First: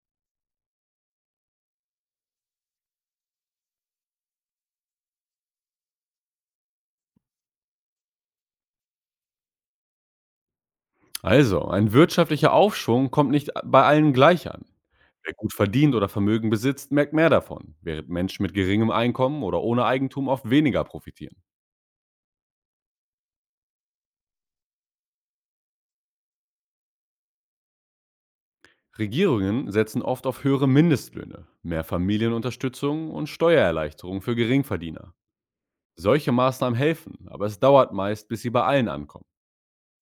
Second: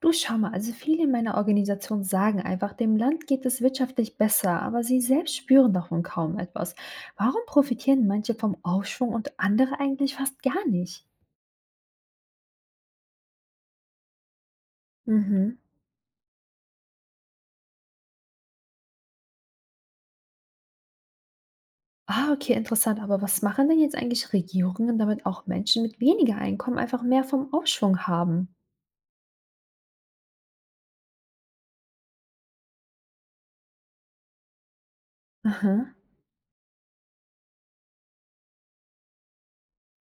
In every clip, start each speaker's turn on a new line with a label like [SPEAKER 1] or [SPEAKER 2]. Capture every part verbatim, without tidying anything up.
[SPEAKER 1] Du, schau mal, also viele in meiner Organisation sagen einfach, dem Land geht es wirtschaftlich besser, aber sie selbst spüren davon kaum etwas. Warum profitieren manche vom Aufschwung und andere eigentlich fast gar nicht?
[SPEAKER 2] Also, ein wirtschaftlicher Aufschwung kommt nicht bei allen gleich an. Wer gut
[SPEAKER 1] Mhm.
[SPEAKER 2] verdient oder Vermögen besitzt, merkt mehr davon, während Menschen mit geringem Einkommen oder ohne Eigentum oft weniger profitieren.
[SPEAKER 1] Ah, okay, interessant. Aber was machen denn jetzt eigentlich Regierungen, damit auch Menschen mit weniger Einkommen einfach mehr vom Aufschwung haben?
[SPEAKER 2] Regierungen setzen oft auf höhere Mindestlöhne, mehr Familienunterstützung und Steuererleichterungen für Geringverdiener.
[SPEAKER 1] Aha.
[SPEAKER 2] Solche Maßnahmen helfen, aber es dauert meist, bis sie bei allen ankommen.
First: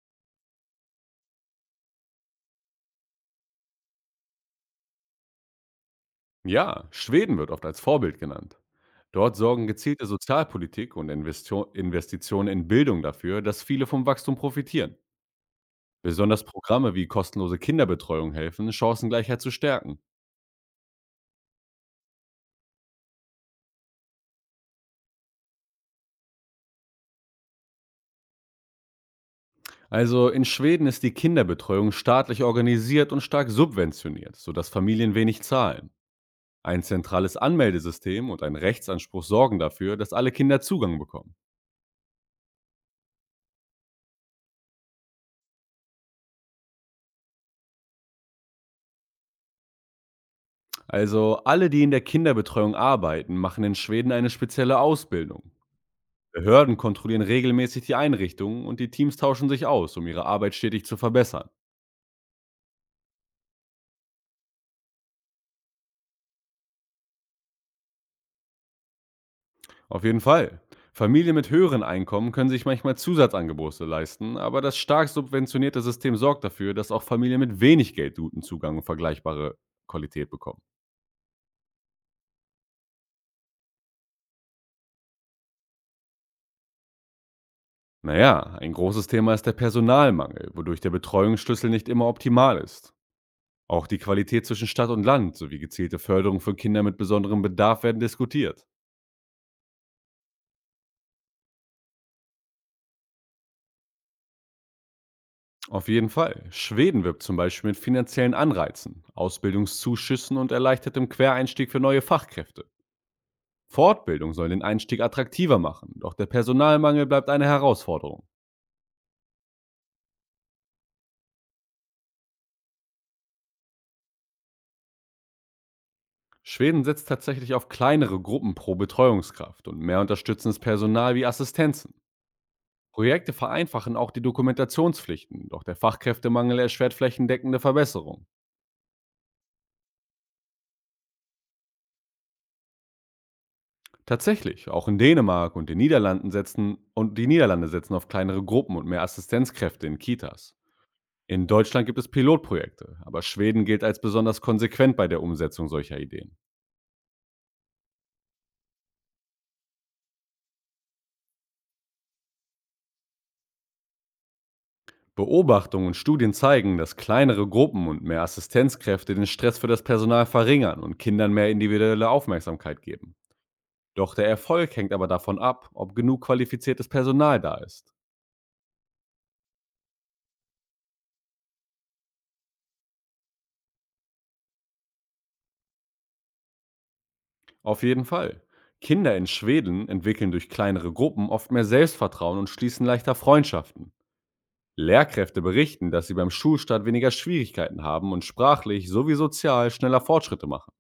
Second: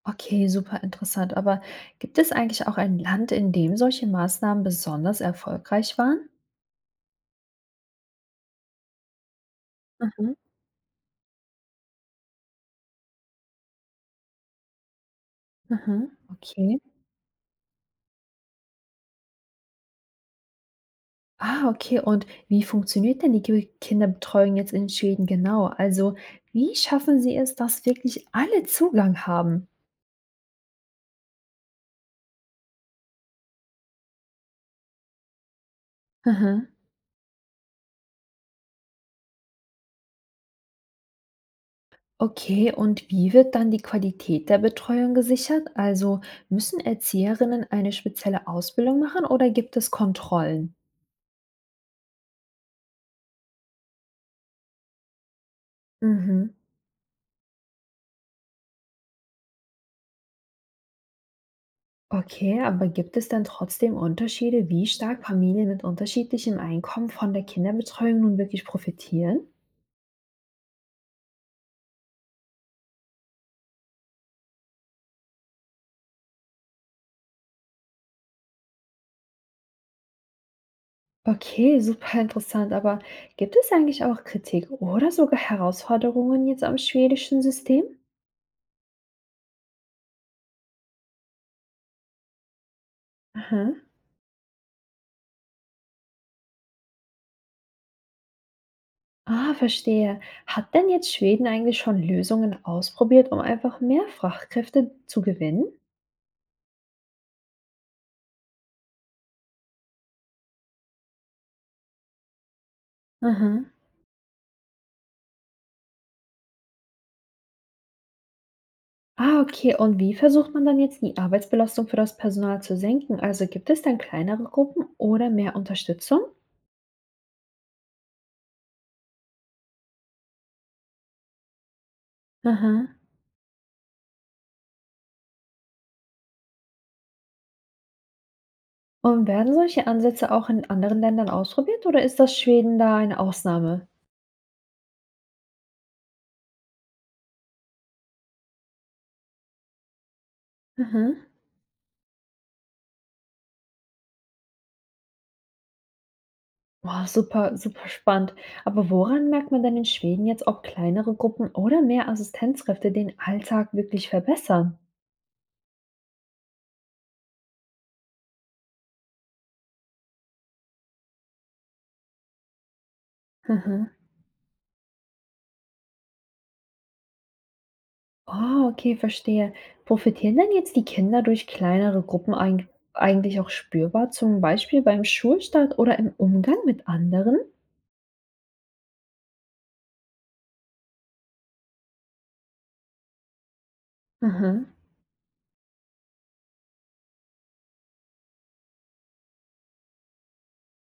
[SPEAKER 1] Okay, super interessant. Aber gibt es eigentlich auch ein Land, in dem solche Maßnahmen besonders erfolgreich waren?
[SPEAKER 2] Ja, Schweden wird oft als Vorbild genannt. Dort sorgen gezielte
[SPEAKER 1] Mhm.
[SPEAKER 2] Sozialpolitik und Investio- Investitionen in Bildung dafür, dass viele vom Wachstum profitieren.
[SPEAKER 1] Mhm.
[SPEAKER 2] Besonders
[SPEAKER 1] Okay.
[SPEAKER 2] Programme wie kostenlose Kinderbetreuung helfen, Chancengleichheit zu stärken.
[SPEAKER 1] Ah, okay. Und wie funktioniert denn die Ki Kinderbetreuung jetzt in Schweden genau? Also, wie schaffen sie es, dass wirklich alle Zugang haben?
[SPEAKER 2] Also in Schweden ist die Kinderbetreuung staatlich organisiert und stark subventioniert, sodass Familien wenig zahlen.
[SPEAKER 1] Mhm.
[SPEAKER 2] Ein zentrales Anmeldesystem und ein Rechtsanspruch sorgen dafür, dass alle Kinder Zugang bekommen.
[SPEAKER 1] Okay, und wie wird dann die Qualität der Betreuung gesichert? Also, müssen Erzieherinnen eine spezielle Ausbildung machen oder gibt es Kontrollen?
[SPEAKER 2] Also alle, die in der Kinderbetreuung arbeiten, machen in Schweden eine spezielle Ausbildung.
[SPEAKER 1] Mhm.
[SPEAKER 2] Behörden kontrollieren regelmäßig die Einrichtungen und die Teams tauschen sich aus, um ihre Arbeit stetig zu verbessern.
[SPEAKER 1] Okay, aber gibt es dann trotzdem Unterschiede, wie stark Familien mit unterschiedlichem Einkommen von der Kinderbetreuung nun wirklich profitieren?
[SPEAKER 2] Auf jeden Fall. Familien mit höheren Einkommen können sich manchmal Zusatzangebote leisten, aber das stark subventionierte System sorgt dafür, dass auch Familien mit wenig Geld guten Zugang und vergleichbare Qualität bekommen.
[SPEAKER 1] Okay, super interessant. Aber gibt es eigentlich auch Kritik oder sogar Herausforderungen jetzt am schwedischen System?
[SPEAKER 2] Naja, ein großes Thema ist der Personalmangel, wodurch der Betreuungsschlüssel nicht immer optimal ist.
[SPEAKER 1] Aha.
[SPEAKER 2] Auch die Qualität zwischen Stadt und Land sowie gezielte Förderung für Kinder mit besonderem Bedarf werden diskutiert.
[SPEAKER 1] Ah, verstehe. Hat denn jetzt Schweden eigentlich schon Lösungen ausprobiert, um einfach mehr Fachkräfte zu gewinnen?
[SPEAKER 2] Auf jeden Fall. Schweden wirbt zum Beispiel mit finanziellen Anreizen, Ausbildungszuschüssen und erleichtertem Quereinstieg für neue Fachkräfte.
[SPEAKER 1] Aha.
[SPEAKER 2] Fortbildung soll den Einstieg attraktiver machen, doch der Personalmangel bleibt eine Herausforderung.
[SPEAKER 1] Ah, okay. Und wie versucht man dann jetzt die Arbeitsbelastung für das Personal zu senken? Also gibt es dann kleinere Gruppen oder mehr Unterstützung?
[SPEAKER 2] Schweden setzt tatsächlich auf kleinere Gruppen pro Betreuungskraft und mehr unterstützendes Personal wie Assistenzen.
[SPEAKER 1] Aha.
[SPEAKER 2] Projekte vereinfachen auch die Dokumentationspflichten, doch der Fachkräftemangel erschwert flächendeckende Verbesserungen.
[SPEAKER 1] Und werden solche Ansätze auch in anderen Ländern ausprobiert oder ist das Schweden da eine Ausnahme?
[SPEAKER 2] Tatsächlich, auch in Dänemark und den Niederlanden setzen und die Niederlande setzen auf kleinere Gruppen und mehr Assistenzkräfte in Kitas.
[SPEAKER 1] Aha.
[SPEAKER 2] In Deutschland gibt es Pilotprojekte, aber Schweden gilt als besonders konsequent bei der Umsetzung solcher Ideen.
[SPEAKER 1] Boah, super, super spannend. Aber woran merkt man denn in Schweden jetzt, ob kleinere Gruppen oder mehr Assistenzkräfte den Alltag wirklich verbessern?
[SPEAKER 2] Beobachtungen und Studien zeigen, dass kleinere Gruppen und mehr Assistenzkräfte den Stress für das Personal verringern und Kindern mehr individuelle Aufmerksamkeit geben.
[SPEAKER 1] Mhm.
[SPEAKER 2] Doch der Erfolg hängt aber davon ab, ob genug qualifiziertes Personal da ist.
[SPEAKER 1] Oh, okay, verstehe. Profitieren denn jetzt die Kinder durch kleinere Gruppen eig eigentlich auch spürbar, zum Beispiel beim Schulstart oder im Umgang mit anderen?
[SPEAKER 2] Auf jeden Fall. Kinder in Schweden entwickeln durch kleinere Gruppen oft mehr Selbstvertrauen und schließen leichter Freundschaften.
[SPEAKER 1] Mhm.
[SPEAKER 2] Lehrkräfte berichten, dass sie beim Schulstart weniger Schwierigkeiten haben und sprachlich sowie sozial schneller Fortschritte machen.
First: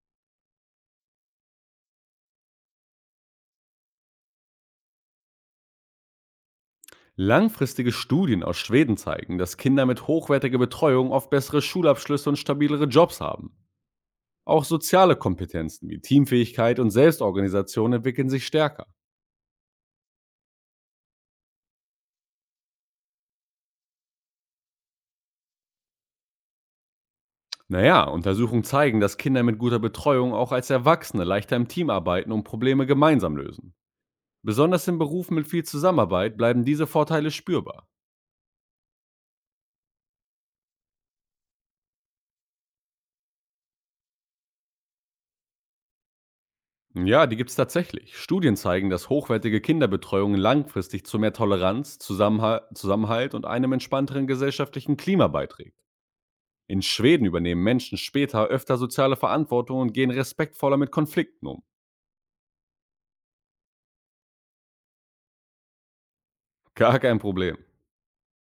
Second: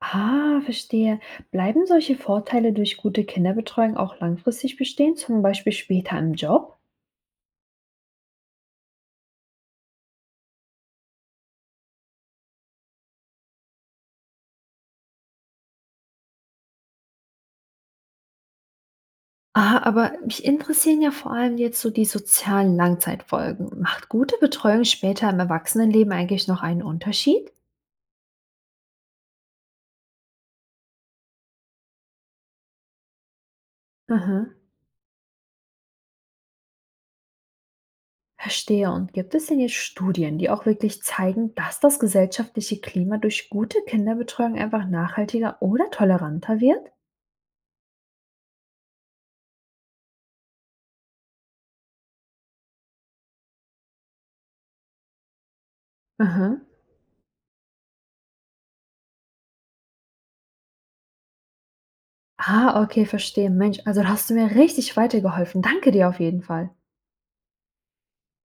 [SPEAKER 1] Ah, verstehe. Bleiben solche Vorteile durch gute Kinderbetreuung auch langfristig bestehen, zum Beispiel später im Job?
[SPEAKER 2] Langfristige Studien aus Schweden zeigen, dass Kinder mit hochwertiger Betreuung oft bessere Schulabschlüsse und stabilere Jobs haben. Auch soziale Kompetenzen wie Teamfähigkeit und Selbstorganisation entwickeln sich stärker.
[SPEAKER 1] Ah, aber mich interessieren ja vor allem jetzt so die sozialen Langzeitfolgen. Macht gute Betreuung später im Erwachsenenleben eigentlich noch einen Unterschied?
[SPEAKER 2] Naja, Untersuchungen zeigen, dass Kinder mit guter Betreuung auch als Erwachsene leichter im Team arbeiten und Probleme gemeinsam lösen.
[SPEAKER 1] Aha,
[SPEAKER 2] Besonders in Berufen mit viel Zusammenarbeit bleiben diese Vorteile spürbar.
[SPEAKER 1] verstehe. Und gibt es denn jetzt Studien, die auch wirklich zeigen, dass das gesellschaftliche Klima durch gute Kinderbetreuung einfach nachhaltiger oder toleranter wird?
[SPEAKER 2] Ja, die gibt's tatsächlich. Studien zeigen, dass hochwertige Kinderbetreuung langfristig zu mehr Toleranz, Zusammenha Zusammenhalt und einem entspannteren gesellschaftlichen Klima beiträgt.
[SPEAKER 1] Aha.
[SPEAKER 2] In Schweden übernehmen Menschen später öfter soziale Verantwortung und gehen respektvoller mit Konflikten um.
[SPEAKER 1] Ah, okay, verstehe. Mensch, also da hast du mir richtig weitergeholfen. Danke dir auf jeden Fall.
[SPEAKER 2] Gar kein Problem.